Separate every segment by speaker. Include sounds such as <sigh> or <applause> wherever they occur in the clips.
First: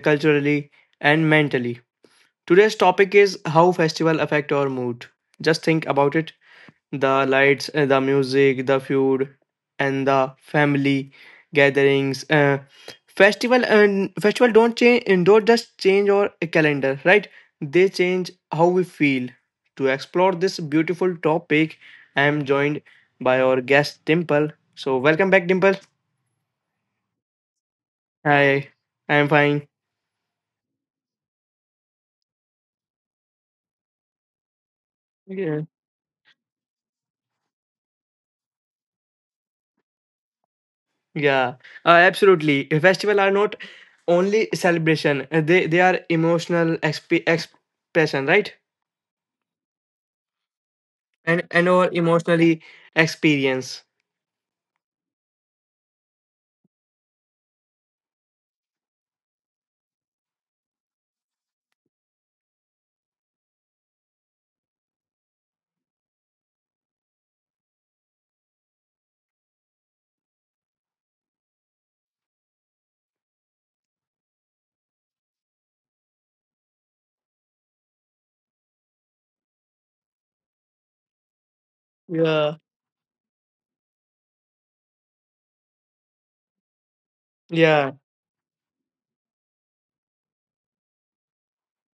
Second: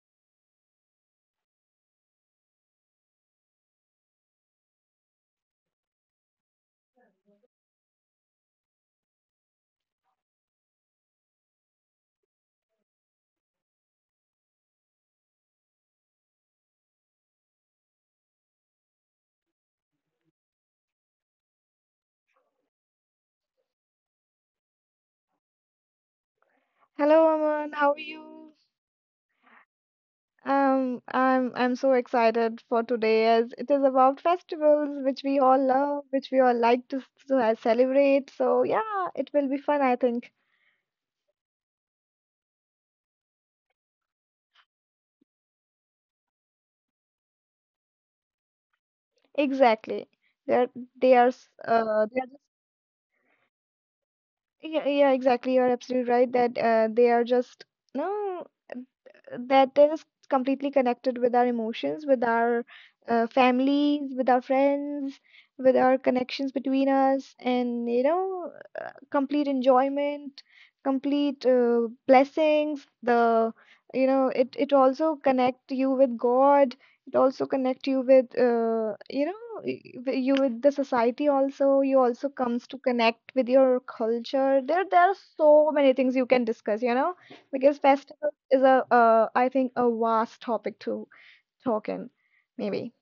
Speaker 1: culturally and mentally. Today's topic is how festival affect our mood. Just think about it. The lights, the music, the food, and the family gatherings. Festival and festival don't change don't just change our calendar, right? They change how we feel. To explore this beautiful topic, I am joined by our guest Dimple. So welcome back, Dimple.
Speaker 2: Hello, Aman. How are you?
Speaker 1: Hi, I am fine.
Speaker 2: I'm so excited for today as it is about festivals which we all love, which we all like to celebrate. So yeah, it will be fun, I think.
Speaker 1: Yeah, absolutely. Festival are not only celebration; they are emotional expression, right?
Speaker 2: Exactly. They're they are
Speaker 1: And
Speaker 2: s-
Speaker 1: our
Speaker 2: uh they are just
Speaker 1: emotionally experience.
Speaker 2: yeah, yeah, exactly. You're absolutely right that they are just no that is completely connected with our emotions, with our families, with our friends, with our connections between us, and you know complete enjoyment, complete blessings. The you know it it also connect you with God. It also connect you with you with the society also. You also comes to connect
Speaker 1: Yeah,
Speaker 2: with your culture. There are so many things you can discuss. You know, because festival is a
Speaker 1: yeah,
Speaker 2: I think a vast topic to talk in maybe.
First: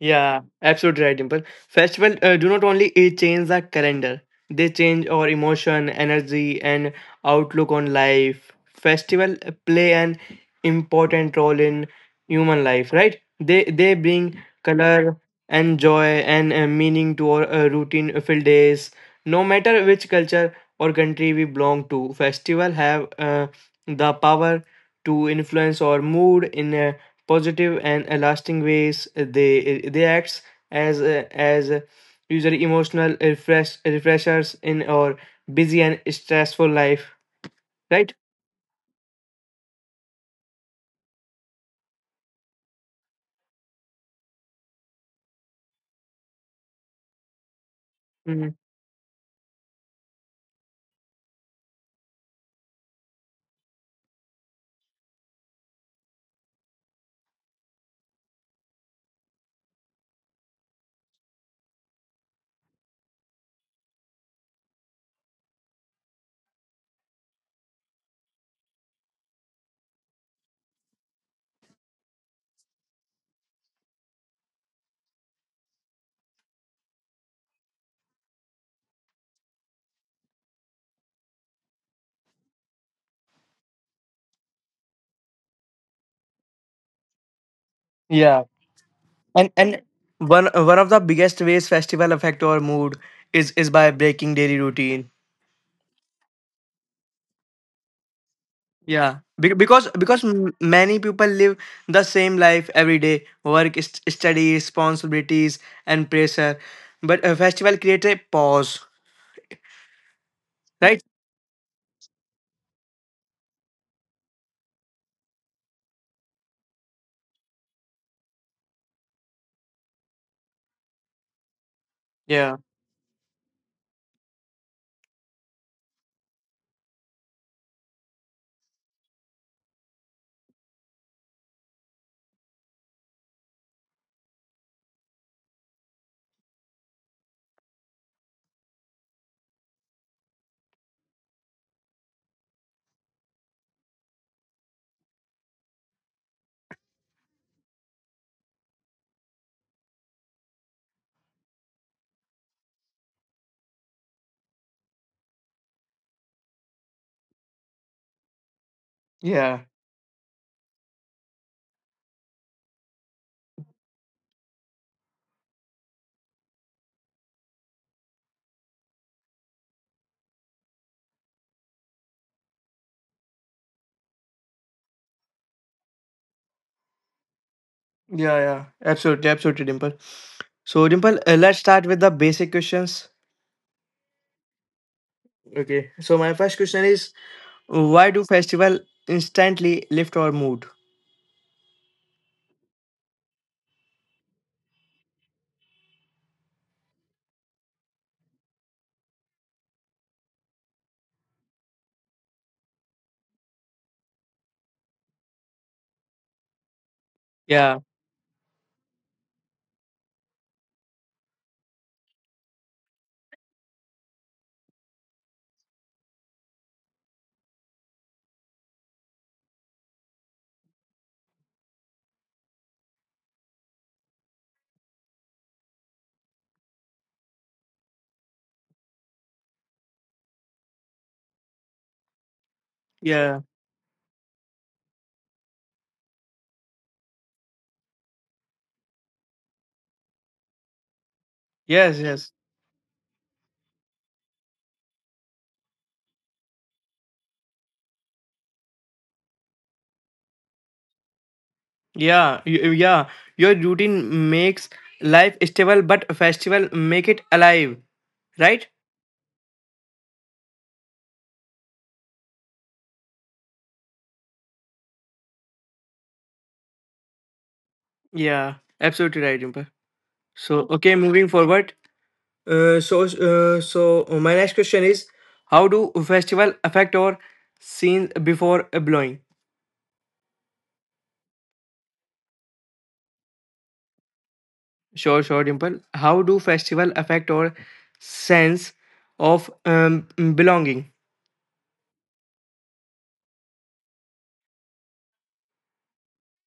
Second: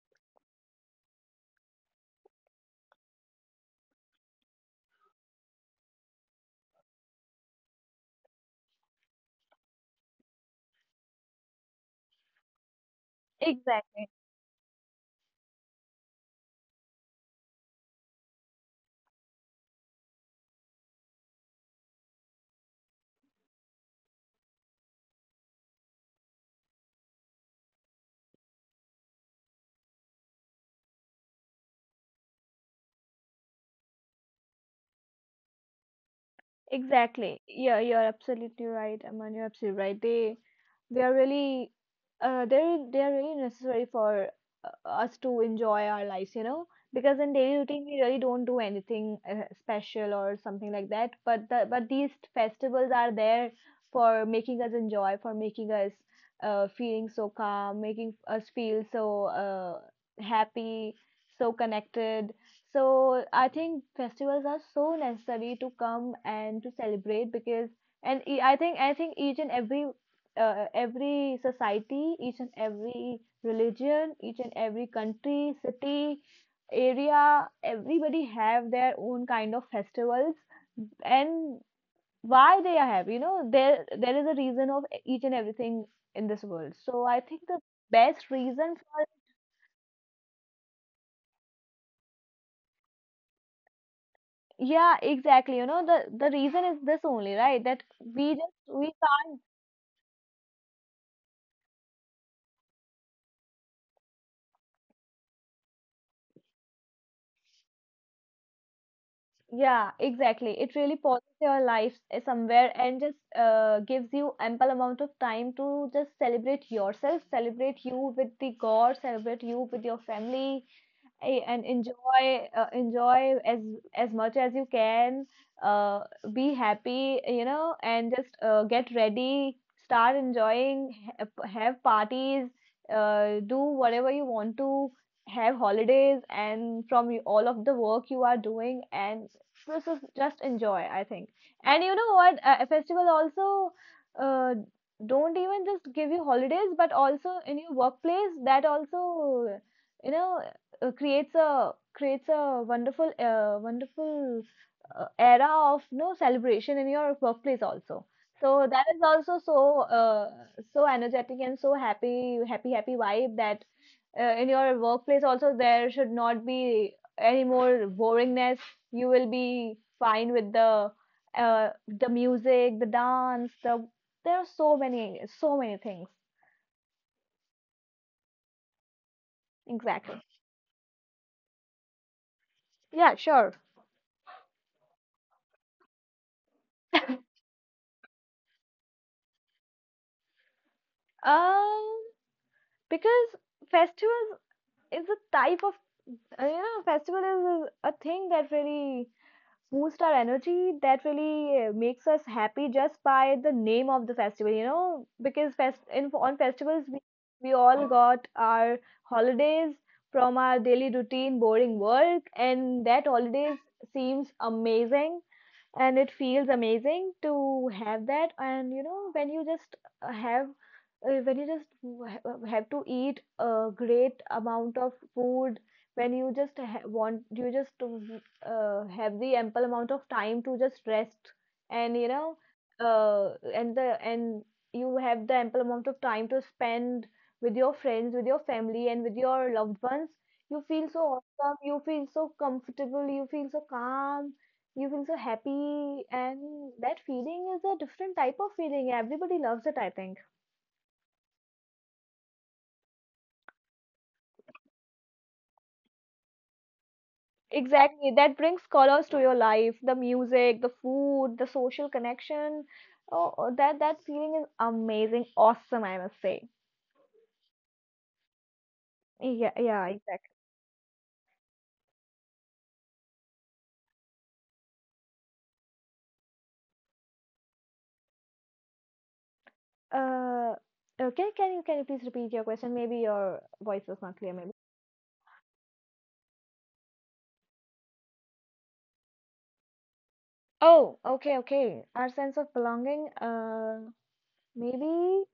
Speaker 1: yeah. Absolutely right, Dimple. Festival do not only change the calendar. They change our emotion, energy, and outlook on life. Festival play an important role in human life, right? They bring color and joy and meaning to our routine filled days. No matter which culture or country we belong to, festival have the power to influence our mood in a positive and lasting ways. They acts as user emotional refreshers in our busy and stressful life, right.
Speaker 2: Exactly. Yeah, you're absolutely right, Aman. You're absolutely right. They are really they are really necessary for us to enjoy our lives, you know, because in
Speaker 1: Mhm.
Speaker 2: daily routine we really don't do anything special or something like that, but these festivals are there for making us enjoy, for making us feeling so calm, making us feel so happy, so connected. So I think festivals are so necessary to come and to celebrate because and e- I think each and every society, each and every religion, each and every country, city, area, everybody have their own kind of festivals. And why they are have. You know, there is a reason of each and everything in this world. So I
Speaker 1: Yeah,
Speaker 2: think the best
Speaker 1: and
Speaker 2: reason for
Speaker 1: one of the biggest ways festival affect our mood is by breaking daily routine.
Speaker 2: yeah, exactly, you know, the reason is this only, right? That
Speaker 1: Yeah,
Speaker 2: we
Speaker 1: Be-
Speaker 2: just
Speaker 1: because
Speaker 2: we
Speaker 1: because m- many people live the same life every day, work, study, responsibilities, and pressure. But a festival creates a pause,
Speaker 2: yeah,
Speaker 1: right?
Speaker 2: exactly. It really pauses your life somewhere and just gives you ample amount of time to just celebrate yourself, celebrate you with the God, celebrate you with your family,
Speaker 1: Yeah,
Speaker 2: and enjoy enjoy as much as you can, uh, be happy, you know, and just get ready, start enjoying, have parties, do whatever you want to, have holidays and from all of the work you are doing, and this is just enjoy, I think. And you know what, a festival also uh, don't even just give you holidays, but also in your workplace that also, you know, creates a creates a wonderful wonderful era of no celebration in your workplace also.
Speaker 1: yeah,
Speaker 2: So that is also so so energetic and so happy, happy, happy vibe. That in your workplace also there should not be any more boringness. You will be fine with the music, the dance, the there are so many, so many things.
Speaker 1: yeah, yeah. Absolutely, absolutely, Dimple. So, Dimple,
Speaker 2: Exactly.
Speaker 1: let's start with the basic questions.
Speaker 2: Yeah, sure.
Speaker 1: Okay, so my first question is why do festival instantly lift our mood?
Speaker 2: um because festivals is a type of you know, festival is a thing that really boosts our energy, that really makes us happy just by the name of the festival, you know, because on
Speaker 1: Yeah,
Speaker 2: festivals we all got our holidays from our daily routine boring work, and that holidays seems amazing and it feels amazing to have that. And you know, when you just have when you just have to eat a great amount of food, when you just ha- want you just have the ample amount of time to just rest. And you
Speaker 1: yeah,
Speaker 2: know, and you have the ample amount of time to spend with your friends, with your family, and with your loved ones. You
Speaker 1: yes,
Speaker 2: feel so
Speaker 1: yes,
Speaker 2: awesome, you feel so comfortable, you feel so calm, you feel so happy, and that feeling is a different type of feeling. Everybody loves it, I think.
Speaker 1: yeah, yeah. Your routine makes life stable, but a festival make it alive, right?
Speaker 2: Exactly, that brings colors to your life. The music, the food, the social connection. Oh, oh, that feeling is amazing, awesome, I must say.
Speaker 1: Yeah, absolutely right, Jumper.
Speaker 2: Yeah,
Speaker 1: So okay,
Speaker 2: yeah,
Speaker 1: moving
Speaker 2: exactly.
Speaker 1: forward. So so my next question is how do festival affect our scenes before blowing?
Speaker 2: Uh, okay, can you please repeat your question? Maybe your voice was
Speaker 1: Sure,
Speaker 2: not
Speaker 1: sure,
Speaker 2: clear, maybe.
Speaker 1: Dimple. How do festival affect our sense of belonging?
Speaker 2: Oh, okay, okay. Our sense of belonging, maybe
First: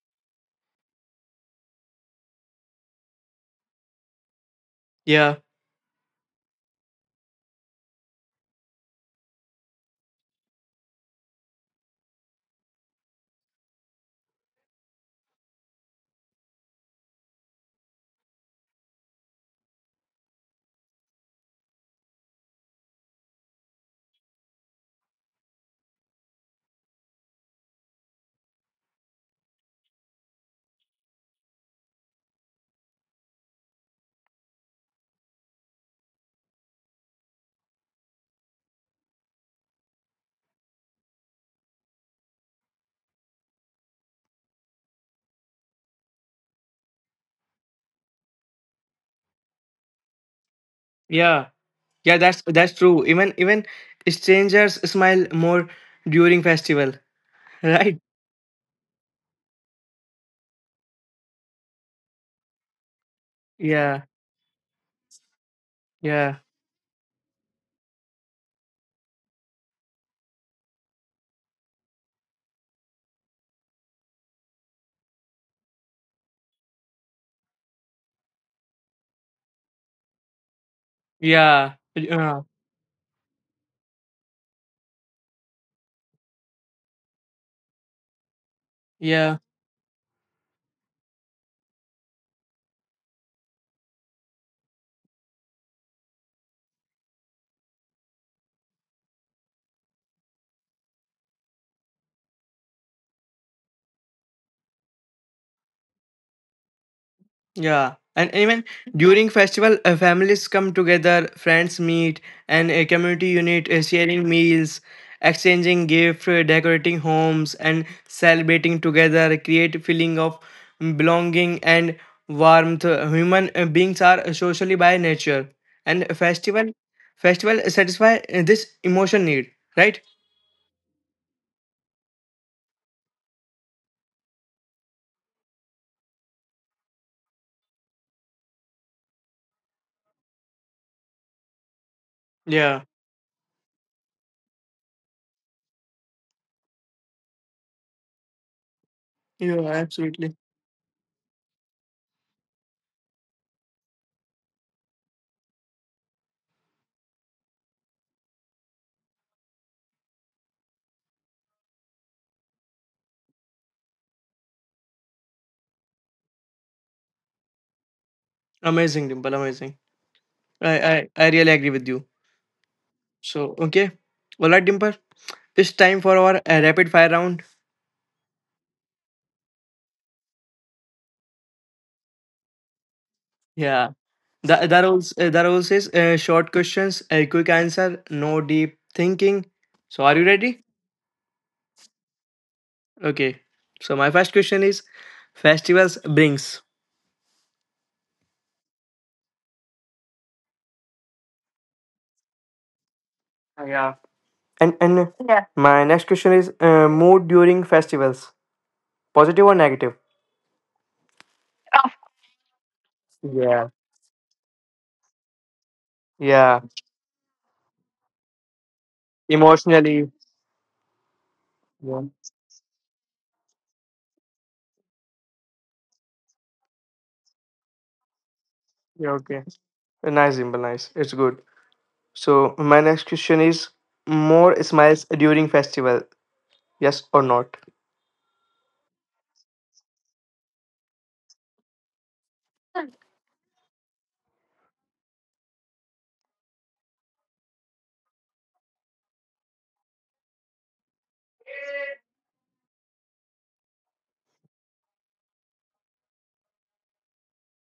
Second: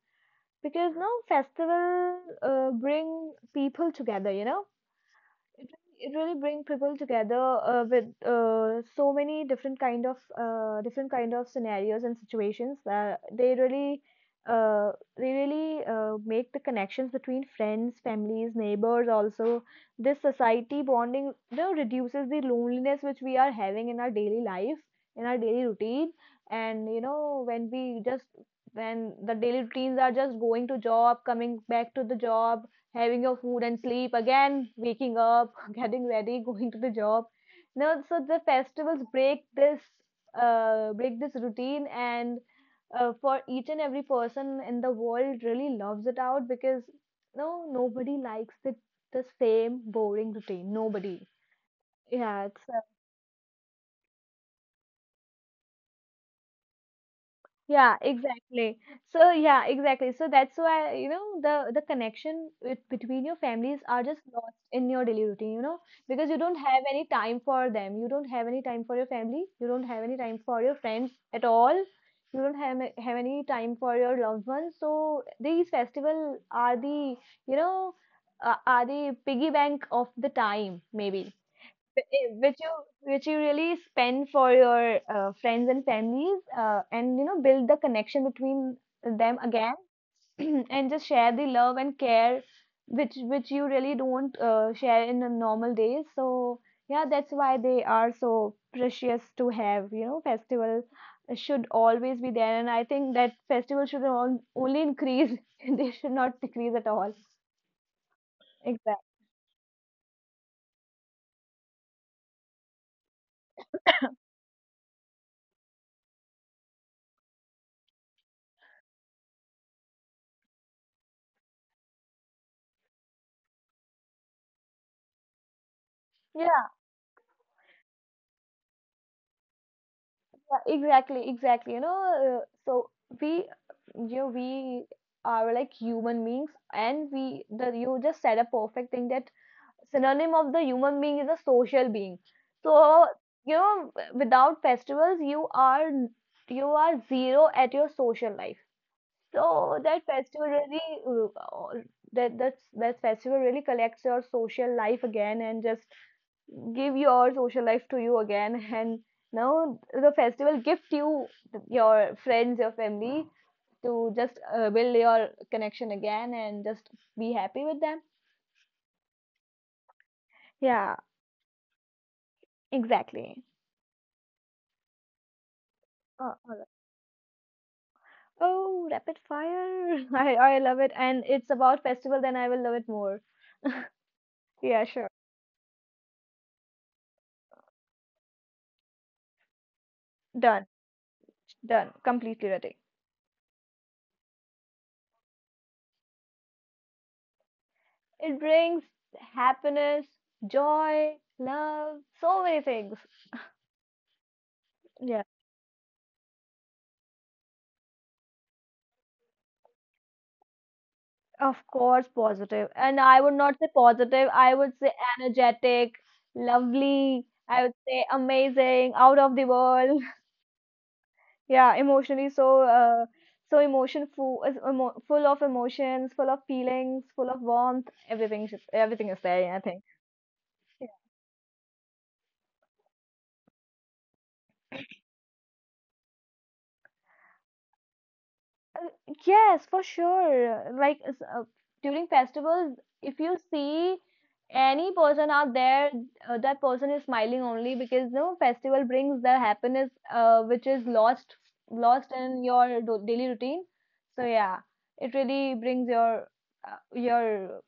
Speaker 2: because no festival bring people together, you know?
Speaker 1: Yeah,
Speaker 2: It really- it really bring people together with so many different kind of scenarios and situations that they really uh, make the connections between friends, families, neighbors. Also, this society bonding, you know, reduces the loneliness which we are having in our daily life, in our daily routine. And you know, when we just when the daily routines are just going to job, coming back to the job, having your food and sleep, again waking up <laughs> getting ready, going to the job. No, so the festivals break this routine, and for each and every person in the world really loves it out, because no, nobody likes the same boring routine, nobody.
Speaker 1: yeah, yeah. That's
Speaker 2: Yeah, it's
Speaker 1: that's true. Even even strangers smile more during festival, <laughs>
Speaker 2: yeah,
Speaker 1: right?
Speaker 2: exactly. So yeah, exactly. So that's why, you know, the connection with, between your families
Speaker 1: Yeah,
Speaker 2: are just lost in your daily routine, you know,
Speaker 1: yeah,
Speaker 2: because you don't have any time for them. You don't have any time for your family. You don't have any time for your friends at all. You don't have have any time for your loved ones. So these festival are the, you know, are the piggy bank of the time, maybe
Speaker 1: yeah,
Speaker 2: wh- eh,
Speaker 1: yeah,
Speaker 2: which you which you really spend for your friends and families, and you know build the connection between
Speaker 1: yeah.
Speaker 2: them again <clears throat> and just share the love and care, which you really don't share in the normal days. So yeah, that's why they are so precious to have, you know. Festival should always be there, and I think that festival should only increase <laughs> they should not decrease at all.
Speaker 1: Yeah, and even
Speaker 2: Exactly.
Speaker 1: during festival, families come together, friends meet, and a community unit sharing meals, exchanging gifts, decorating homes, and celebrating together create a feeling of belonging and warmth. Human beings are socially by nature, and festival satisfy this emotion need, right?
Speaker 2: Exactly, exactly. You know, so we, you know, we are like human beings, and we, the you just said a perfect thing that synonym of the human being is a social being.
Speaker 1: Yeah,
Speaker 2: So, you know, without festivals, you are you are zero at your social life.
Speaker 1: yeah,
Speaker 2: So that
Speaker 1: absolutely.
Speaker 2: festival really, uh, uh, that that festival really collects your social life again and just give your social life to you again. And now the festival gift you your friends, your family to just build your connection again and just be happy with them.
Speaker 1: Amazing, Dimple, amazing.
Speaker 2: Yeah,
Speaker 1: I really agree with you.
Speaker 2: exactly.
Speaker 1: So okay, all right, Dimple. It's time for our
Speaker 2: All right.
Speaker 1: rapid fire round.
Speaker 2: Oh, rapid fire <laughs> I love it, and it's about festival, then I will love it more.
Speaker 1: Yeah. The, the
Speaker 2: Yeah, sure.
Speaker 1: rules uh, the rules is short questions, a quick answer, no deep thinking. So are you ready?
Speaker 2: Done, done, completely ready.
Speaker 1: Okay. So my first question is festivals brings.
Speaker 2: It brings happiness, joy, love, so many things.
Speaker 1: Yeah. And
Speaker 2: Yeah.
Speaker 1: yeah. My next question is mood during festivals. Positive or negative?
Speaker 2: Of course, positive. And I would not say
Speaker 1: Yeah.
Speaker 2: positive, I would say energetic,
Speaker 1: Yeah.
Speaker 2: lovely, I would say amazing, out of the world. <laughs>
Speaker 1: Emotionally.
Speaker 2: Yeah,
Speaker 1: Yeah.
Speaker 2: emotionally so so emotion full is emo full of emotions, full of feelings, full of warmth. Everything is
Speaker 1: Yeah,
Speaker 2: there,
Speaker 1: okay.
Speaker 2: I think.
Speaker 1: Nice, Dimple. Nice. It's good. So my next question is more smiles during festival. Yes or not?
Speaker 2: Yes, for sure. Like during festivals, if you see any person out there, that person is smiling only because no festival brings the happiness which is lost, lost in your do daily routine. So yeah, it really brings your uh, your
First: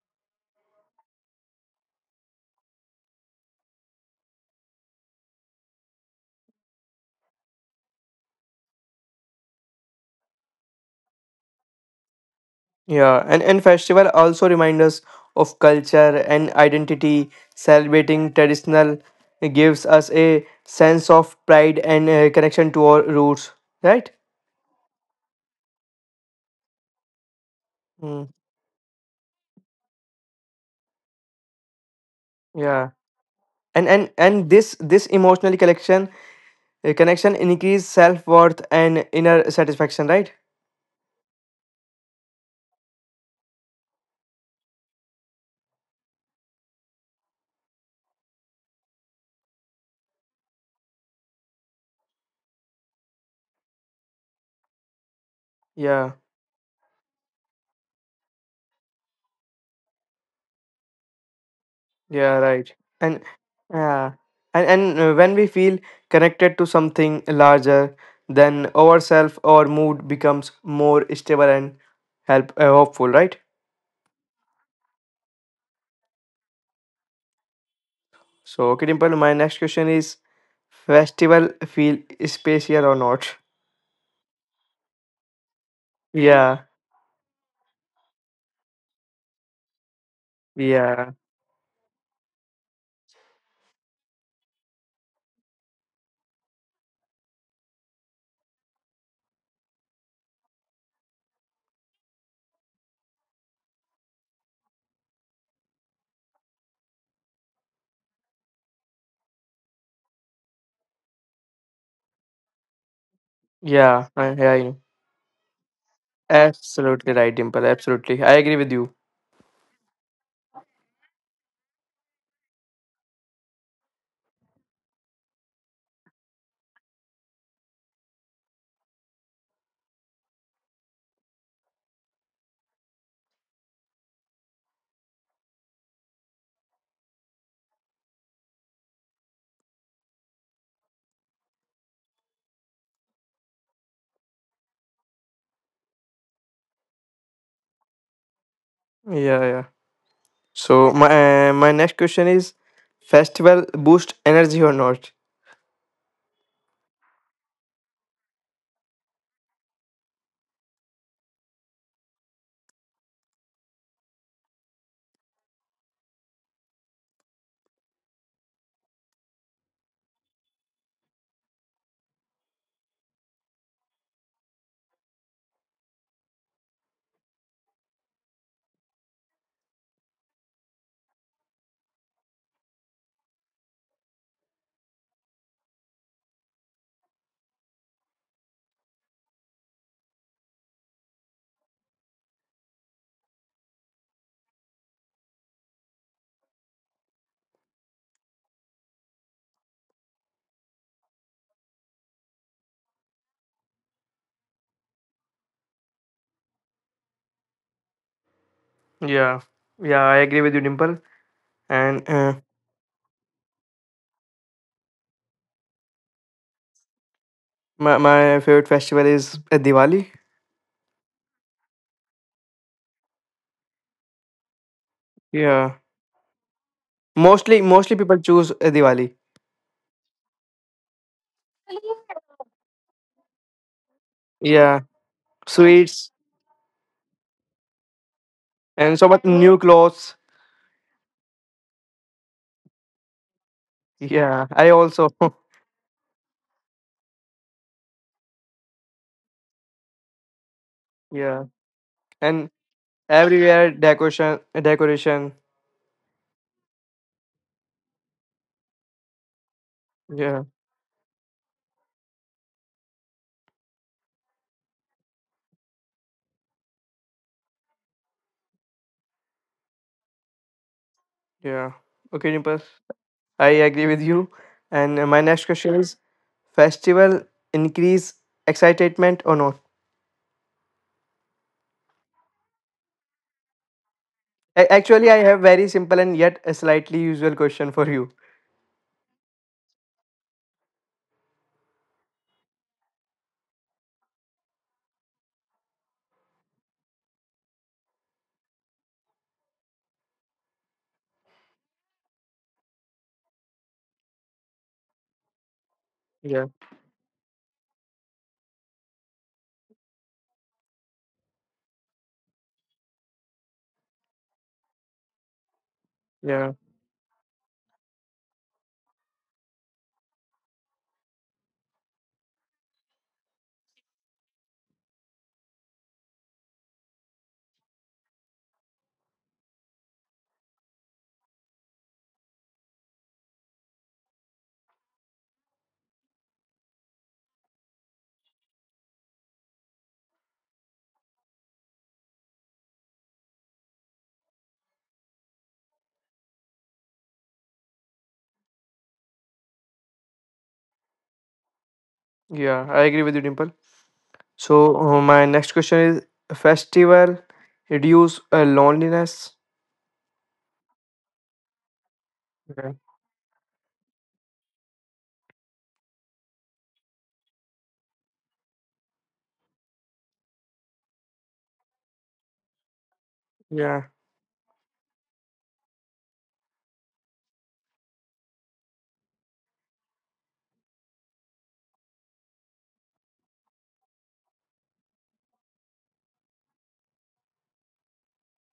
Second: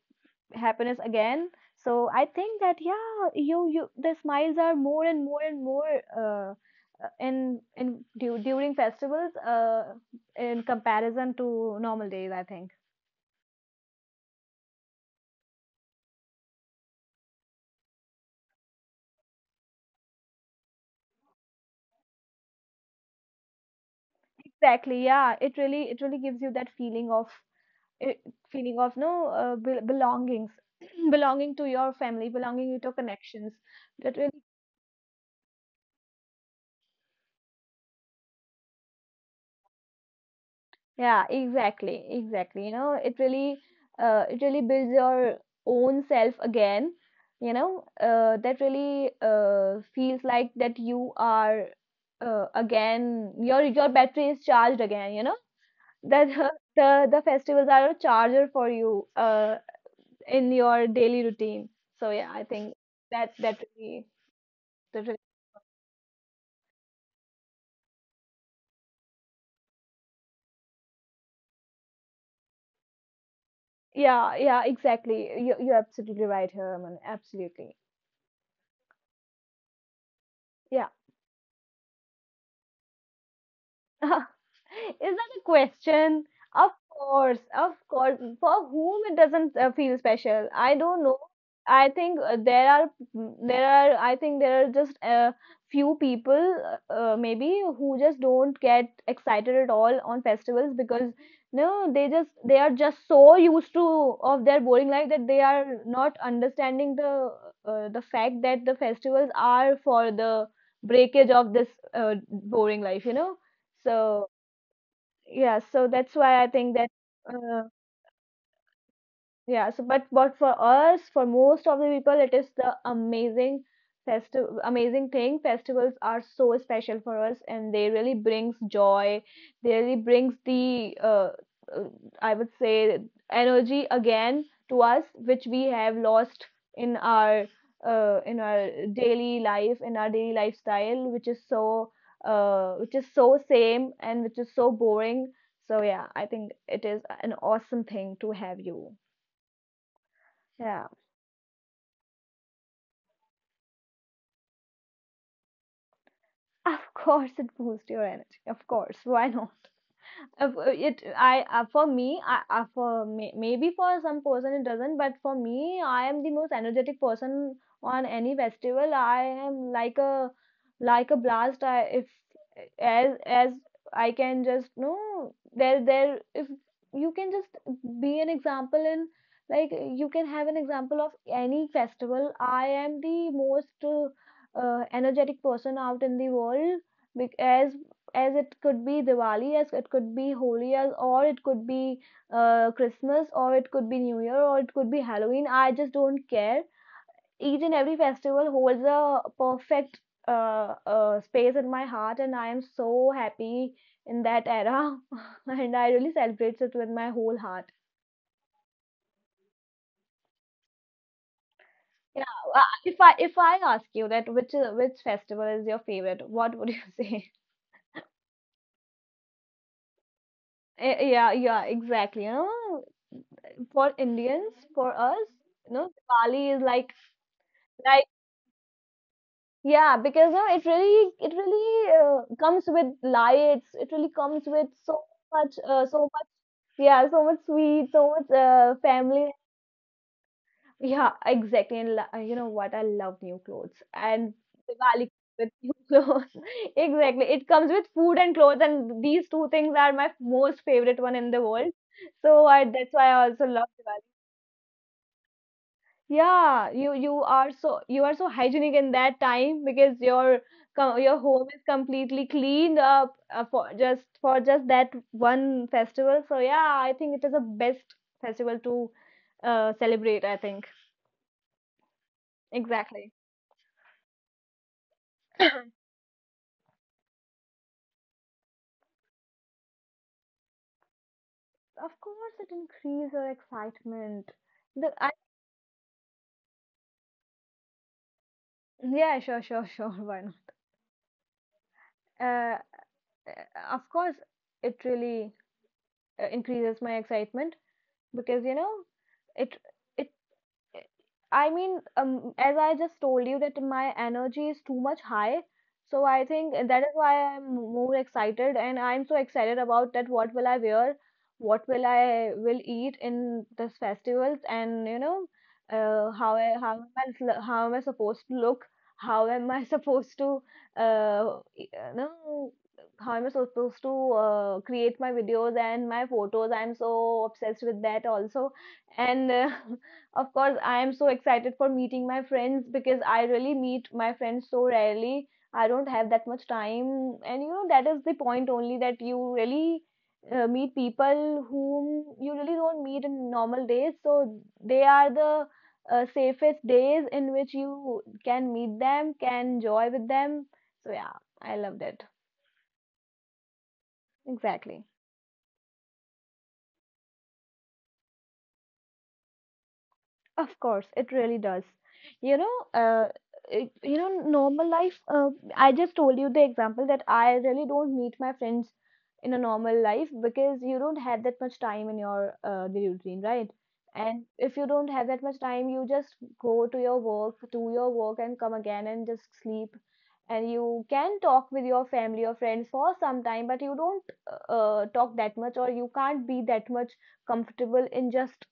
Speaker 2: happiness again. So I think that yeah, you the smiles are more and more and more, during festivals in comparison to normal days, I think.
Speaker 1: Yeah, and festival also remind us of culture and identity. Celebrating traditional gives us a sense of pride and connection to our roots, right?
Speaker 2: Exactly. Yeah, it really, it really gives you that feeling of it,
Speaker 1: Mm,
Speaker 2: feeling of no belongings <clears throat> belonging to your family, belonging
Speaker 1: yeah,
Speaker 2: to your connections, that really
Speaker 1: and this emotional connection connection increase self worth and inner satisfaction, right?
Speaker 2: yeah, exactly, exactly. You know, it really builds your own self again. You know, that really feels like that you are again your battery is charged again. You know
Speaker 1: Yeah.
Speaker 2: that <laughs> the festivals are a charger for you in your daily routine. So yeah,
Speaker 1: Yeah,
Speaker 2: I think
Speaker 1: right. And
Speaker 2: that that really,
Speaker 1: yeah, and
Speaker 2: that really
Speaker 1: when we feel connected to something larger than ourselves, our mood becomes more stable and help hopeful, right?
Speaker 2: yeah, yeah, exactly. You you're absolutely right here, Aman. Absolutely.
Speaker 1: So, okay, Dimple, my next question is:
Speaker 2: Yeah.
Speaker 1: Festival feel special or not?
Speaker 2: <laughs> Is that a question?
Speaker 1: Yeah,
Speaker 2: Of course, of course. For whom it doesn't feel special? I don't
Speaker 1: yeah,
Speaker 2: know. I think there are I think there are just a few people, maybe, who just don't get excited at all on festivals, because no, they just they are just so used to of their boring life that they are not understanding the fact that the festivals are for the breakage of this uh, boring life, you know.
Speaker 1: yeah.
Speaker 2: So
Speaker 1: Yeah, I know.
Speaker 2: yeah, so that's why I think that
Speaker 1: Absolutely right,
Speaker 2: uh,
Speaker 1: Dimple. Absolutely, I agree with you.
Speaker 2: yeah, so but for us, for most of the people, it is the amazing festival, amazing thing. Festivals are so special for us, and they really brings joy. They really brings the uh, I would say energy again to us, which we have lost in our daily life, in our daily lifestyle, which is so same and which is so boring. So yeah, I think it is an awesome thing to have you.
Speaker 1: Yeah, yeah.
Speaker 2: Yeah,
Speaker 1: So my next question is: Festival boost energy or not?
Speaker 2: of course it boosts your energy. Of course, why not? For it I for me I, for may, maybe for some person it doesn't, but for me I am the most energetic person on any festival. I am like a blast. I, if as as I can just no there there if you can just be an example in like you can have an example of any festival. I am the most energetic person out in the world, because as it could be Diwali, as it could be Holi, as or it could be Christmas, or it could be New Year, or it could be Halloween. I just don't care. Each and every festival holds a perfect space in my heart, and I am so happy in that era, <laughs> and I really celebrate it with my whole heart.
Speaker 1: Yeah, yeah, I agree with you, Dimple. And
Speaker 2: Yeah, if I ask you that which festival is your favorite, what would you <laughs> say?
Speaker 1: my my favorite festival is Diwali.
Speaker 2: Yeah, yeah, exactly. You know, for Indians, for us, you
Speaker 1: Yeah,
Speaker 2: know, Diwali is like
Speaker 1: mostly mostly
Speaker 2: like
Speaker 1: people choose Diwali.
Speaker 2: yeah, because no, it really comes with lights. It really comes with
Speaker 1: Yeah,
Speaker 2: so much, so
Speaker 1: sweets
Speaker 2: much, yeah, so much sweet, so much
Speaker 1: and so much
Speaker 2: family.
Speaker 1: new clothes.
Speaker 2: Yeah, exactly. You know what? I love new clothes, and
Speaker 1: Yeah, I also.
Speaker 2: Diwali comes with new <laughs> clothes. Exactly, it comes with food and clothes, and these two things are my most favorite
Speaker 1: <laughs>
Speaker 2: one in the
Speaker 1: Yeah,
Speaker 2: world. So
Speaker 1: and
Speaker 2: I that's why I also love
Speaker 1: everywhere
Speaker 2: Diwali.
Speaker 1: decoration, decoration.
Speaker 2: Yeah, you are so hygienic in that time because your
Speaker 1: Yeah,
Speaker 2: your home is completely cleaned up for just that one festival. So yeah, I think it is the best festival to celebrate, I think.
Speaker 1: yeah. Okay, Dimple,
Speaker 2: Exactly.
Speaker 1: I agree with you. And my next question is: Festival increase excitement or not?
Speaker 2: Of course, it increases your excitement. The
Speaker 1: Actually,
Speaker 2: I,
Speaker 1: I have very simple and yet a slightly usual question for you.
Speaker 2: yeah, sure, sure, <laughs> sure. Why not? Uh, of course, it really increases my excitement, because you know it. It I mean, as I just told you that my energy is too much high, so I think that is why I'm more excited, and I'm so excited about that. What will I wear? What will I will eat in this festivals? And you know,
Speaker 1: Yeah,
Speaker 2: how am I supposed to look? How am I <laughs> supposed to e- no, how am I supposed to create my videos and my photos? I'm so obsessed with that also, and. <laughs> Of course, I am so excited for meeting my friends because I really meet my friends so rarely. I don't have that much time. And you know, that is the point only that you really meet people whom you really don't meet in normal days. So they are the safest days in which you can meet them, can enjoy with them. So yeah, I loved it.
Speaker 1: yeah, I agree with you, Dimple. So
Speaker 2: Exactly.
Speaker 1: my next question is: festival reduce loneliness?
Speaker 2: Of course, it really does. You know,
Speaker 1: Yeah,
Speaker 2: uh, it- you know, normal life. I just told you the example that I really don't meet my friends in a normal life, because you don't have that much time in your daily routine, right?
Speaker 1: yeah,
Speaker 2: And if you don't have that much time, you just go to your work, do your work, and come again and just sleep. And you can talk with your family or friends for some time, but you don't talk that much, or you can't be that much comfortable in just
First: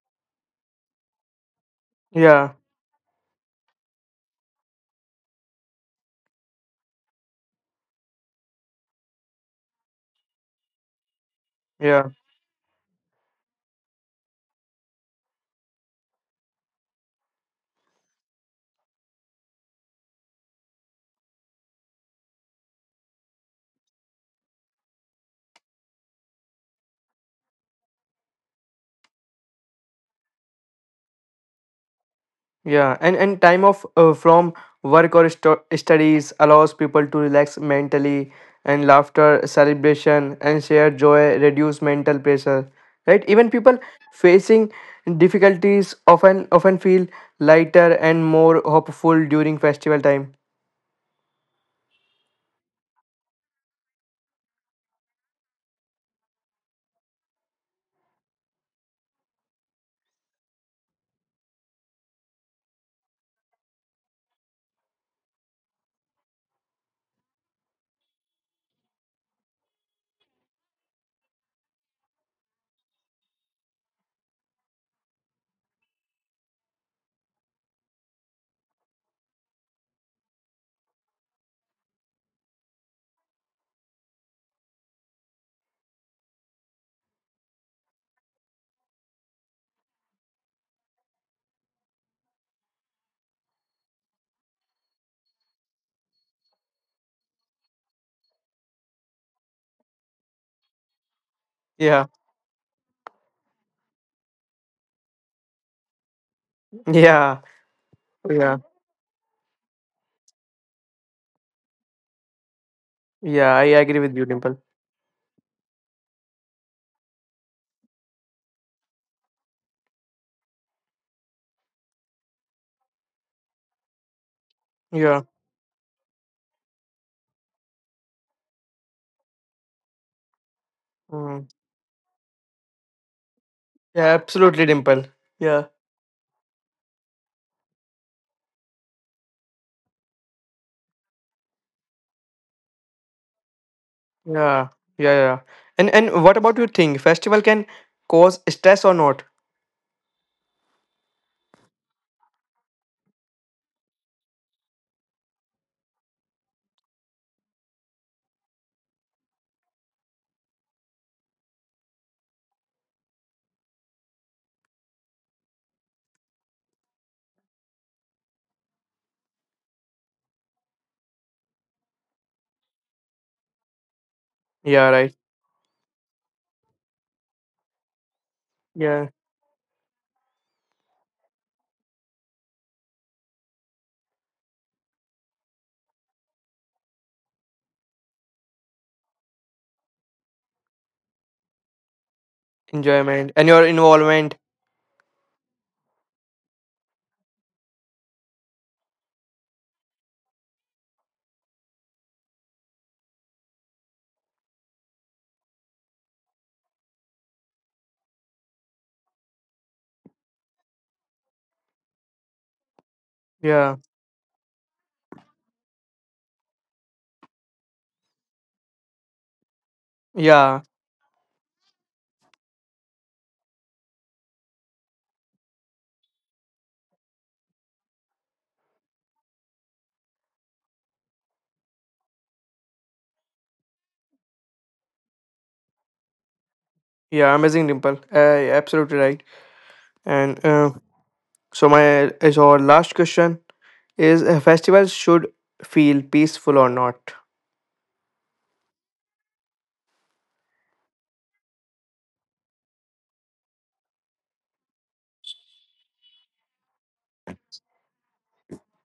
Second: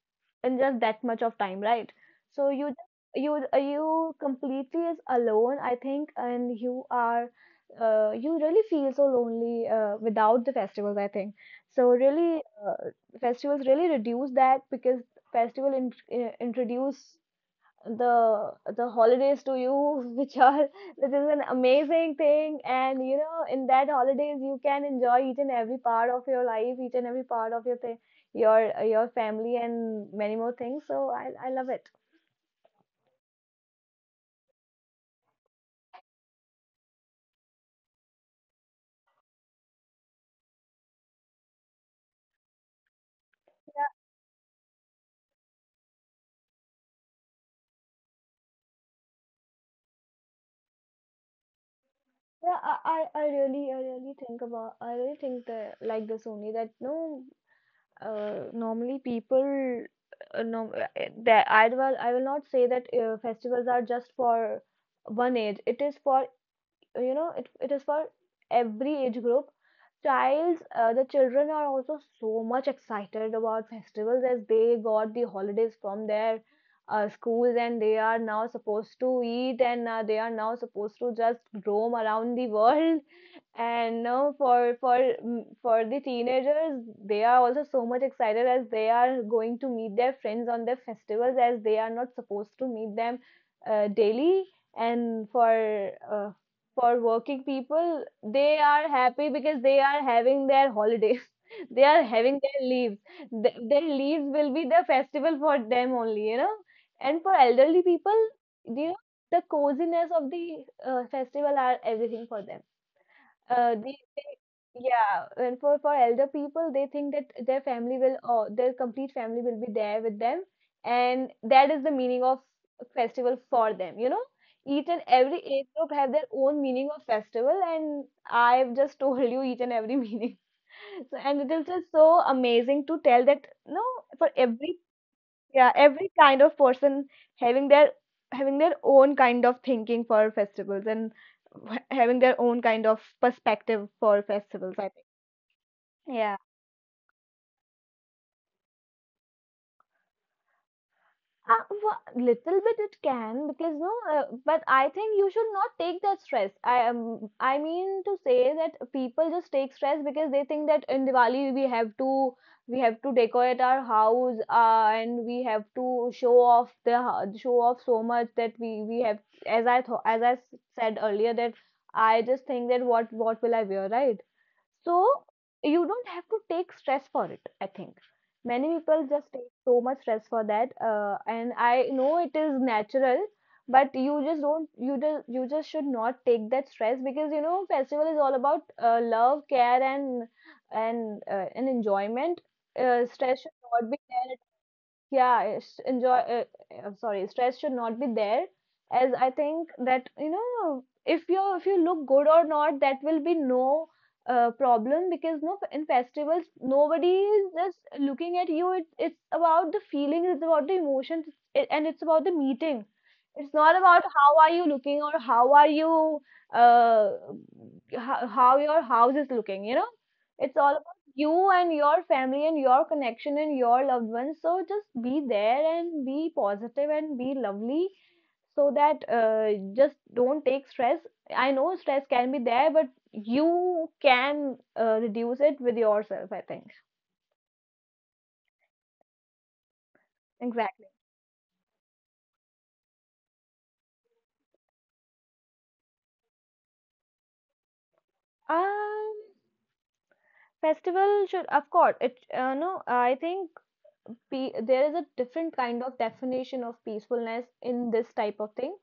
Speaker 2: in just that much of time, right? So
Speaker 1: yeah,
Speaker 2: you completely is alone, I think, and you really feel so lonely without the festivals, I think. So
Speaker 1: yeah,
Speaker 2: really, uh, festivals really reduce that, because festival in, introduce the holidays to you <laughs> which are which is an amazing thing. And you know, in that holidays you can enjoy each and every part of your life, each and every part of your thing, your family, and many more things. So I love it.
Speaker 1: yeah. And time off from work or studies allows people to relax mentally, and laughter, celebration, and shared joy reduce mental pressure. Right? Even people facing difficulties often feel lighter and more hopeful during festival time.
Speaker 2: Yeah, I really think that like this only, that no, normally people, no that I will not say that festivals are just for one age. It is for, you know, it is for every age group. Childs The children are also so much excited about festivals, as they got the holidays from their schools, and they are now supposed to eat, and they are now supposed to just roam around the world. And now, for the teenagers, they are also so much excited, as they are going to meet their friends on their festivals, as they are not supposed to meet them daily. And for working people, they are happy because they are having their holidays. <laughs> They are
Speaker 1: Yeah,
Speaker 2: having their leaves. Their leaves will be the festival for them only, you know.
Speaker 1: yeah,
Speaker 2: And for elderly
Speaker 1: yeah.
Speaker 2: people, you know, the coziness of the festival are everything for them.
Speaker 1: Yeah, I agree with you, Dimple.
Speaker 2: They Yeah, and for elder people, they think that their family will, or their complete family will be there with them, and that is the meaning of festival for them, you know. Each and
Speaker 1: Yeah.
Speaker 2: every age group have their own meaning of festival, and I've just <laughs> told you each and every meaning. <laughs> so and
Speaker 1: Mm.
Speaker 2: It is just so amazing to tell that, no,
Speaker 1: Yeah,
Speaker 2: for
Speaker 1: absolutely,
Speaker 2: every
Speaker 1: Dimple. Yeah.
Speaker 2: yeah, every kind of person having their, having their own kind of thinking for festivals, and having their own kind of perspective for
Speaker 1: Yeah.
Speaker 2: festivals, I think.
Speaker 1: Yeah, yeah. And what
Speaker 2: Yeah.
Speaker 1: about you think festival can cause stress or not?
Speaker 2: Little bit it can, because no, but I think you should not take that stress. I mean to say that people just take stress because they think that in Diwali we have to decorate our house, and we have to show off so much that we have, as said earlier, that I just think that what will I wear, right?
Speaker 1: Yeah,
Speaker 2: So
Speaker 1: right.
Speaker 2: you don't have to take stress for it. I think many
Speaker 1: Yeah.
Speaker 2: people just take so much stress for that, and I know it is natural, but you just don't you just should not take that stress, because you know festival is all about love, care, and and enjoyment.
Speaker 1: Enjoyment
Speaker 2: Stress
Speaker 1: and
Speaker 2: should
Speaker 1: your
Speaker 2: not be.
Speaker 1: involvement.
Speaker 2: Yeah, it's enjoy. Am sorry, stress should not be there, as I think that, you know, if you look good or not, that will be no problem, because no, in festivals, nobody is just looking at you. It's about the feeling, it's about the emotions, and it's about the meeting. It's
Speaker 1: Yeah.
Speaker 2: not about how are you looking, or how are uh, how your house is looking, you know. It's
Speaker 1: Yeah.
Speaker 2: all you, and your family, and your connection, and your loved ones. So just be there, and be positive, and be lovely, so that just don't take stress. I know stress can be there, but you can reduce it with yourself, I think.
Speaker 1: Yeah, amazing, Dimple. Absolutely right. And
Speaker 2: Exactly.
Speaker 1: so our last question is festivals should feel peaceful or not?
Speaker 2: Um, Festival should, of course, it, no, I think there is a different kind of definition of peacefulness in this type of thing.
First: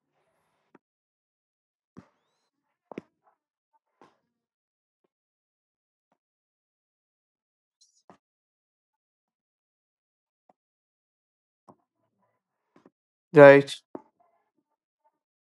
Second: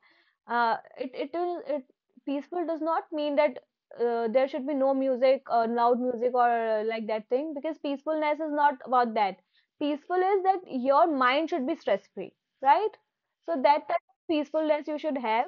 Speaker 2: It it will it Peaceful does not mean that there should be no music, or loud music, or like that thing, because peacefulness is not about that. Peaceful is that your mind should be stress free, right? So
Speaker 1: Right.
Speaker 2: that type of peacefulness you should have.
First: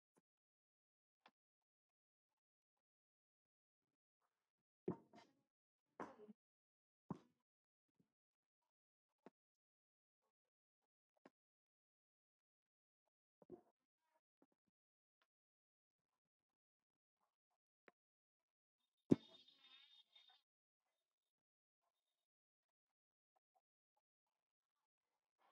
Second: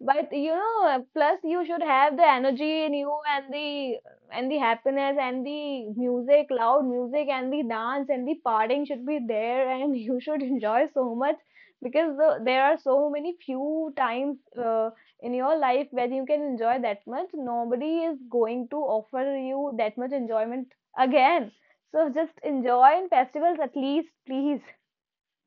Speaker 2: But you know, plus you should have the energy in you, and the happiness, and the music, loud music, and the dance, and the partying should be there, and <laughs> you should enjoy so much, because there are so many few times uh, in your life where you can enjoy that much. Nobody is going to offer you that much enjoyment again. So just enjoy in festivals at least, please.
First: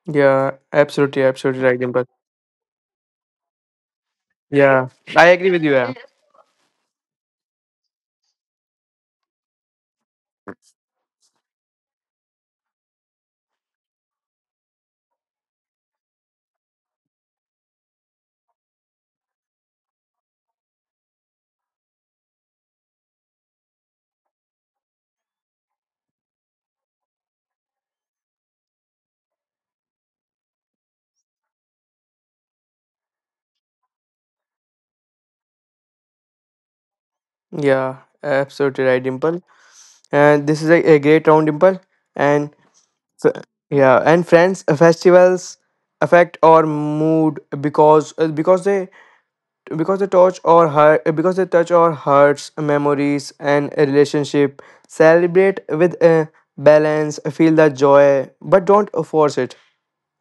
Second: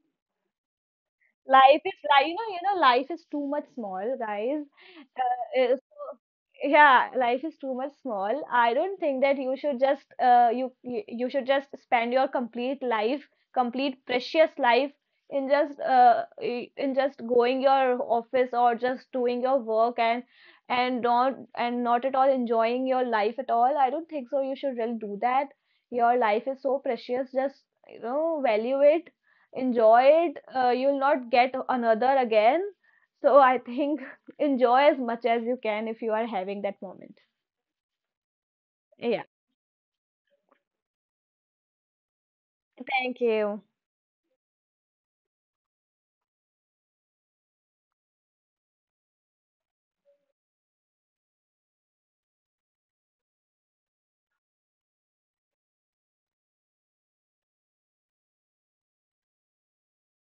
Speaker 1: Yeah, absolutely,
Speaker 2: <laughs>
Speaker 1: absolutely right,
Speaker 2: Life is
Speaker 1: Dimple.
Speaker 2: like, you know, life is too much small, guys.
Speaker 1: Yeah. I agree with you. Yeah.
Speaker 2: So yeah, life is too much small. I don't think that you should just you you you should just spend your complete life, complete precious life, in in just going your office, or just doing your work, and not, and not at all enjoying your life at all. I don't think so you should really do that. Your life is so precious, just, you know, value it, enjoy it. You'll not get another again, so I think enjoy as much as you can if you are having that moment.
Speaker 1: Yeah, absolutely right,
Speaker 2: Yeah.
Speaker 1: Dimple. And this is a great round, Dimple. And
Speaker 2: Thank
Speaker 1: f-
Speaker 2: you.
Speaker 1: yeah, and friends, festivals affect our mood because they touch our hearts, memories, and a relationship. Celebrate with balance, feel the joy, but don't force it.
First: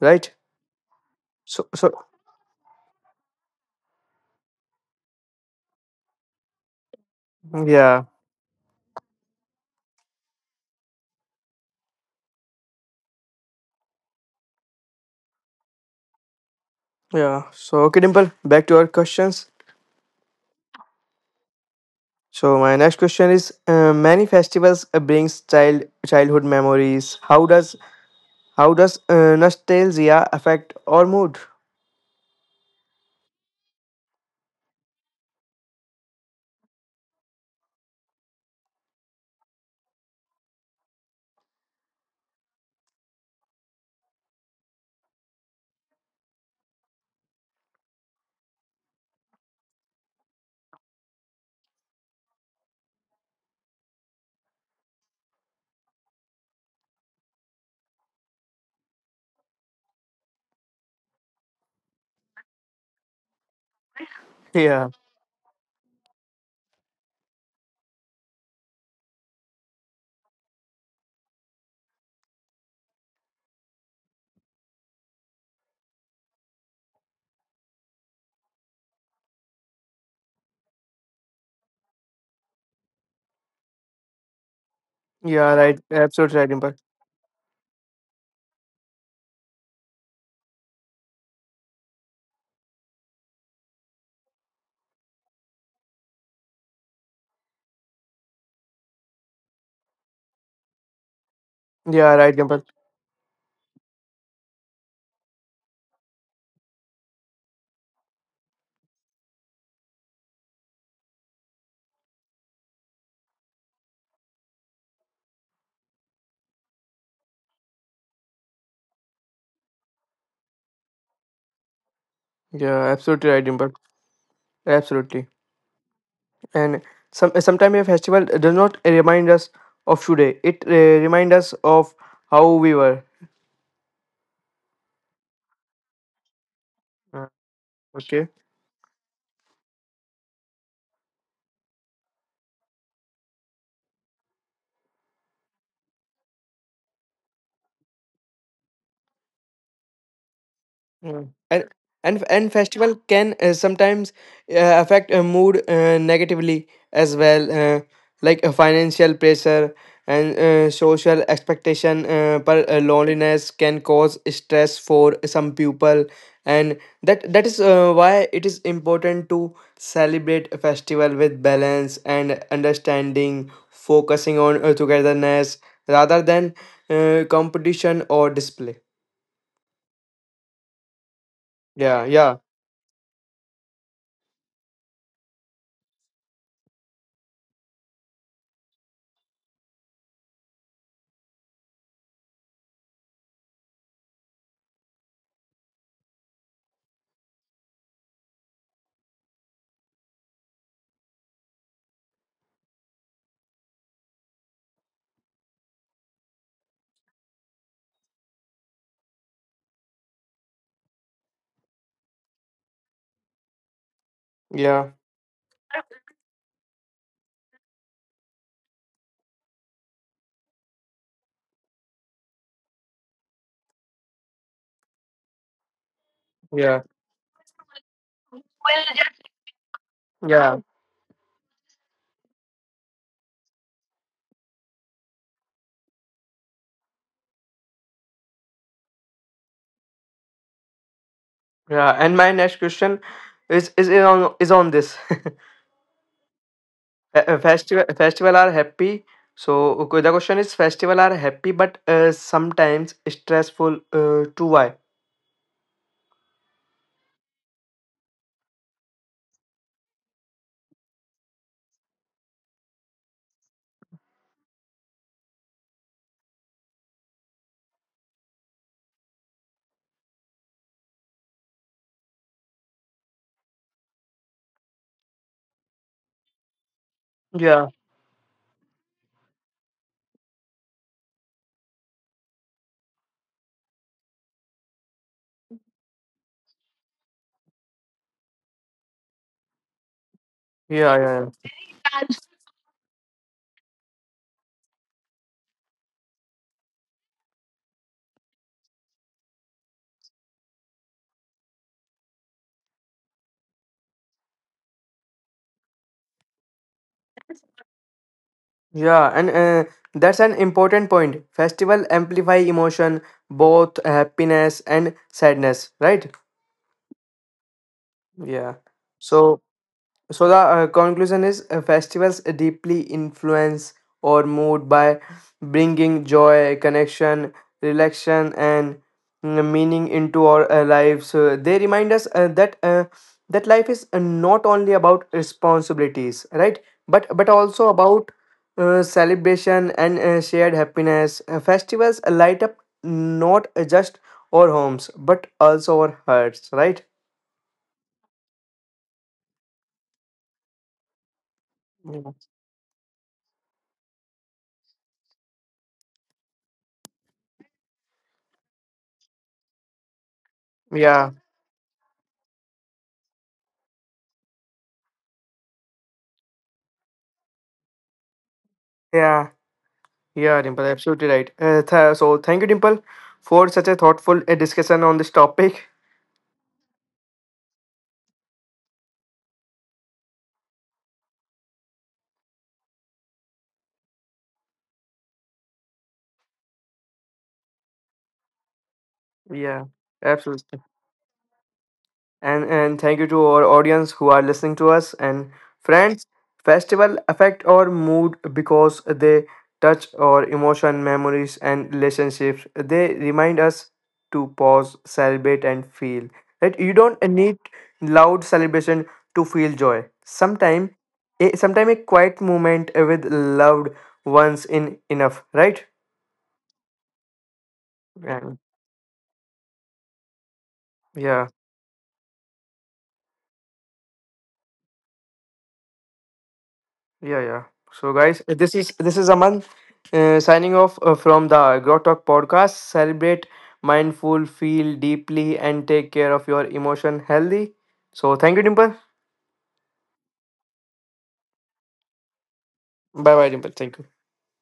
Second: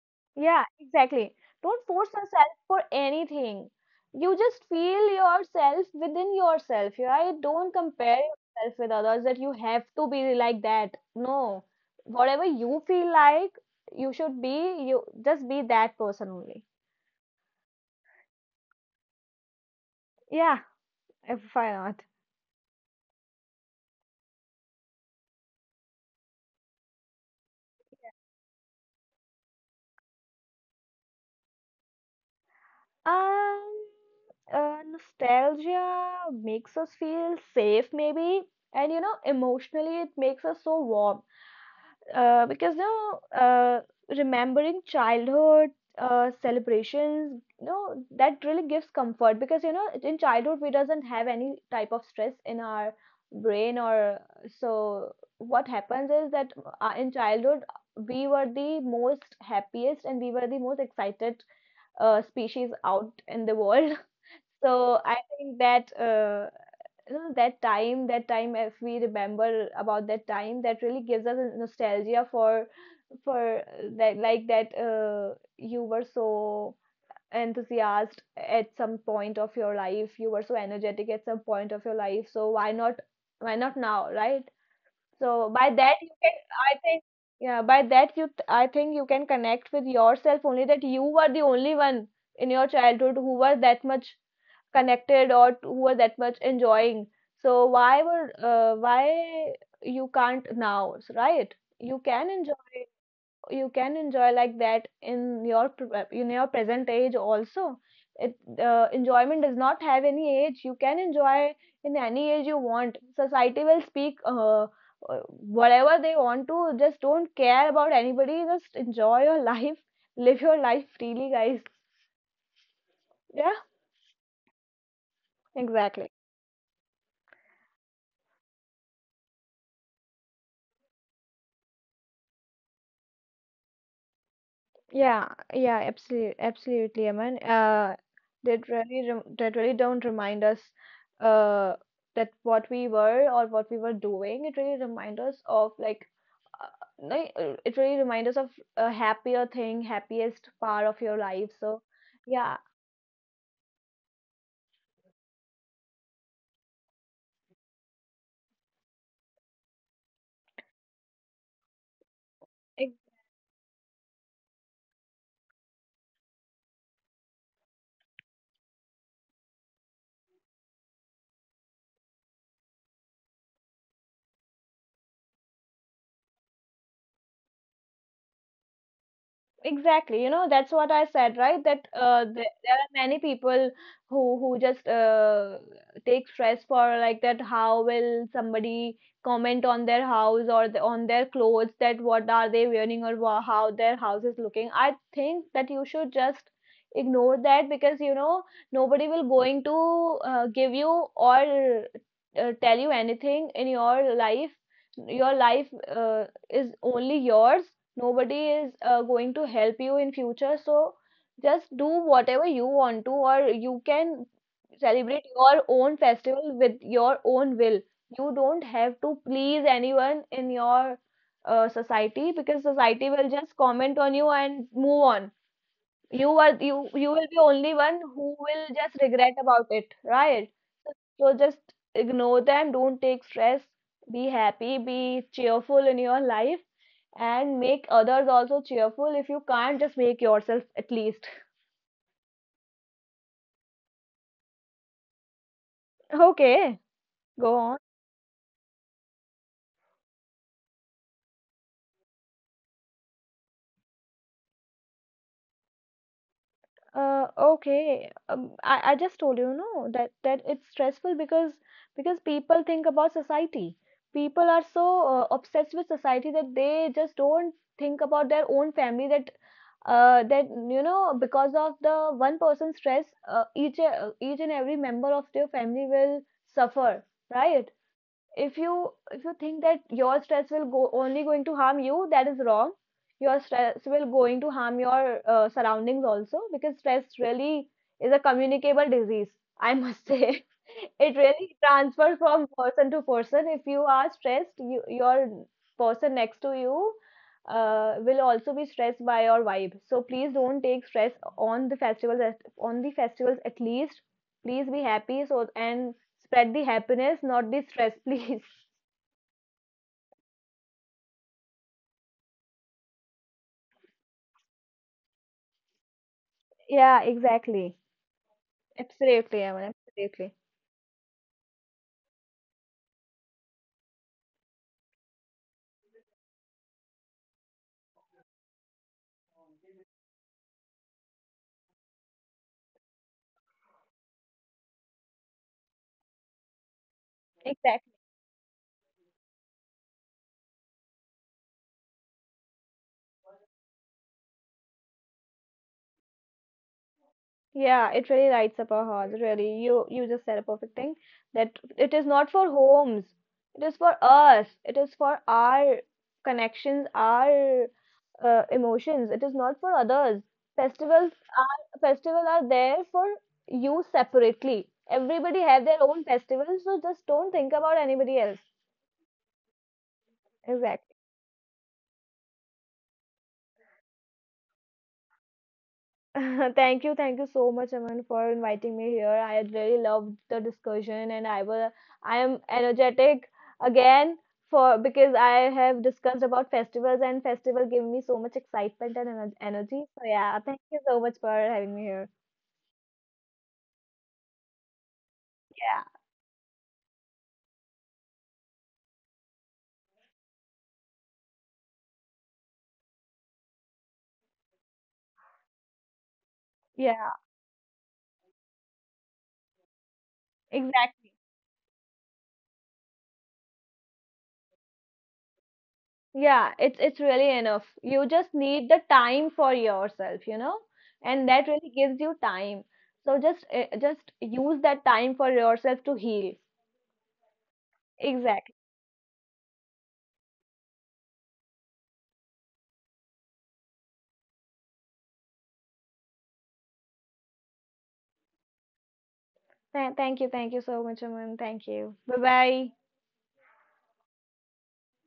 Speaker 1: Right?
Speaker 2: Yeah, exactly.
Speaker 1: So
Speaker 2: Don't
Speaker 1: so
Speaker 2: force yourself for anything. You just feel yourself within yourself, right? Don't
Speaker 1: yeah
Speaker 2: compare yourself with others that you have to be like that. No. Whatever you feel like, you should be, you just be that person only.
Speaker 1: yeah. So okay, Dimple. Back to our questions.
Speaker 2: Yeah, if I not?
Speaker 1: So my next question is: Many festivals brings child childhood memories. How does nostalgia affect our mood? <laughs>
Speaker 2: Um, Nostalgia makes us feel safe, maybe, and you know, emotionally, it makes us so warm. Because you know, remembering childhood celebrations, you know, that really gives comfort. Because you know, in childhood, we doesn't have any type of stress in our brain, or so what happens is that in childhood, we were the most happiest and we were the most excited species out in the world. <laughs>
Speaker 1: Yeah,
Speaker 2: So I think that you know, that time, if we remember about that time, that really gives us a nostalgia for that like that you were so enthusiastic at some point of your life, you were so energetic at some point of your life. So why not now, right? So
Speaker 1: yeah,
Speaker 2: by
Speaker 1: right.
Speaker 2: that you can,
Speaker 1: Absolutely right, Dimple.
Speaker 2: I think, yeah, by that you, I think you can connect with yourself only that you were the only one in your childhood who was that much connected or who was that much enjoying. So why were, why you can't now, right? You
Speaker 1: Yeah,
Speaker 2: can
Speaker 1: right,
Speaker 2: enjoy
Speaker 1: Dimple.
Speaker 2: you can enjoy like that in your in your present age also it enjoyment does not have any age. You can enjoy in any age you want. Society will speak, uh, whatever they want to. Just don't care about anybody, just enjoy your <laughs> life, live your life freely, guys.
Speaker 1: Yeah, absolutely right,
Speaker 2: Yeah,
Speaker 1: Dimple. Absolutely.
Speaker 2: exactly.
Speaker 1: And some sometimes a festival does not remind us of today. It reminds us of how we were.
Speaker 2: Yeah, yeah, absolutely, absolutely,
Speaker 1: Uh,
Speaker 2: Aman.
Speaker 1: okay.
Speaker 2: That really, that really don't remind us, uh, that what we were or what we were doing. It really remind us of like, it really remind us of a happier thing, happiest part of your
Speaker 1: Mm.
Speaker 2: life.
Speaker 1: And
Speaker 2: So, yeah.
Speaker 1: festival can sometimes affect a mood negatively as well, like a financial pressure and social expectation. But loneliness can cause stress for some people, and that is why it is important to celebrate a festival with balance and understanding, focusing on togetherness rather than competition or display.
Speaker 2: Exactly, you know, that's what I said, right? That
Speaker 1: Yeah,
Speaker 2: th
Speaker 1: yeah,
Speaker 2: there are many people who who just take stress for like that. How will somebody comment on their house or the, on their clothes? That what are they wearing or how their house is looking? I think that you should just ignore that, because you know nobody will going to give you or tell you anything in your life. Your life uh, is only yours. Nobody is going to help you in future, so just do whatever you want to or you can.
Speaker 1: yeah,
Speaker 2: Celebrate your own festival with your own will. You don't have to please anyone in your society, because society will just comment on you and move on. You are
Speaker 1: yeah,
Speaker 2: you, you will be only one who will just regret about it, right?
Speaker 1: yeah,
Speaker 2: So just ignore them, don't take stress, be happy, be cheerful in your life, and make others also cheerful. If you can't, just make yourself at least.
Speaker 1: yeah. And my next question is on this. <laughs>
Speaker 2: Okay,
Speaker 1: A- a
Speaker 2: go on.
Speaker 1: festival Festival are happy. So okay, the question is festival are happy but sometimes stressful to Why?
Speaker 2: Okay, I just told you no that that it's stressful because people think about society. People are so obsessed with society that they just don't think about their own family. That that you know, because of the one person's stress, each and every member of their family will suffer,
Speaker 1: Yeah,
Speaker 2: right? If you if you think that your stress will go only going to harm you, that is wrong. Your stress will going to harm your surroundings also, because stress really is a communicable disease, <laughs> I must say. <laughs>
Speaker 1: yeah,
Speaker 2: It
Speaker 1: yeah.
Speaker 2: really
Speaker 1: Yeah.
Speaker 2: transfers from person to person. If you are stressed, you, your person next to you will also be stressed by your vibe. So please don't take stress on the on the festivals at least. Please be happy, so and spread the happiness, not the stress, please. <laughs>
Speaker 1: Yeah, and that's an important point. Festival amplify emotion, both happiness and sadness, right?
Speaker 2: Yeah, exactly.
Speaker 1: Yeah.
Speaker 2: Absolutely,
Speaker 1: So
Speaker 2: Aman.
Speaker 1: so
Speaker 2: Absolutely.
Speaker 1: the conclusion is festivals deeply influence or mood by bringing joy, connection, relaxation, and meaning into our lives. They remind us that life is not only about responsibilities, right? But also
Speaker 2: Exactly.
Speaker 1: about celebration and shared happiness. Festivals light up not just our homes but also our hearts, right?
Speaker 2: Yeah, it really rides up our hearts, really. You just said a perfect thing, that it is
Speaker 1: Yeah.
Speaker 2: not for homes. It is for us. It is for our connections, our emotions. It is not for others. Festivals
Speaker 1: Yeah.
Speaker 2: festival are there for you separately. Everybody have their own festivals, so just don't think about anybody else.
Speaker 1: Yeah. Yeah, Dimple,
Speaker 2: Exactly.
Speaker 1: absolutely right. So thank you, Dimple, for such a thoughtful discussion on this topic.
Speaker 2: <laughs> Thank you so much, Aman, for inviting me here. I had really loved the discussion, and I will, I am energetic again for because I have discussed about festivals, and festival gave me so much excitement and
Speaker 1: Yeah,
Speaker 2: energy. So yeah, thank
Speaker 1: absolutely.
Speaker 2: you so much for having me here.
Speaker 1: And thank you to our audience who are listening to us and
Speaker 2: Yeah,
Speaker 1: friends, festival affect our mood because they touch our emotion, memories, and relationships. They remind us to pause, celebrate, and feel right. You don't
Speaker 2: yeah,
Speaker 1: need loud celebration to feel joy. sometime
Speaker 2: exactly.
Speaker 1: sometime a quiet moment with loved ones in enough, right?
Speaker 2: Yeah, it's really enough. You just
Speaker 1: Yeah,
Speaker 2: need the time for yourself, you know, and
Speaker 1: yeah.
Speaker 2: that really gives you time. So just use that time for yourself to heal.
Speaker 1: Yeah, yeah. So, guys,
Speaker 2: Exactly.
Speaker 1: this is Aman signing off from the Agro Talk podcast. Celebrate mindful, feel deeply, and take care of your emotion healthy. So, thank you, Dimple.
Speaker 2: Thank you. Thank you so much, Aman. Thank you. Bye bye.
Speaker 1: Bye, bye, Dimple. Thank you.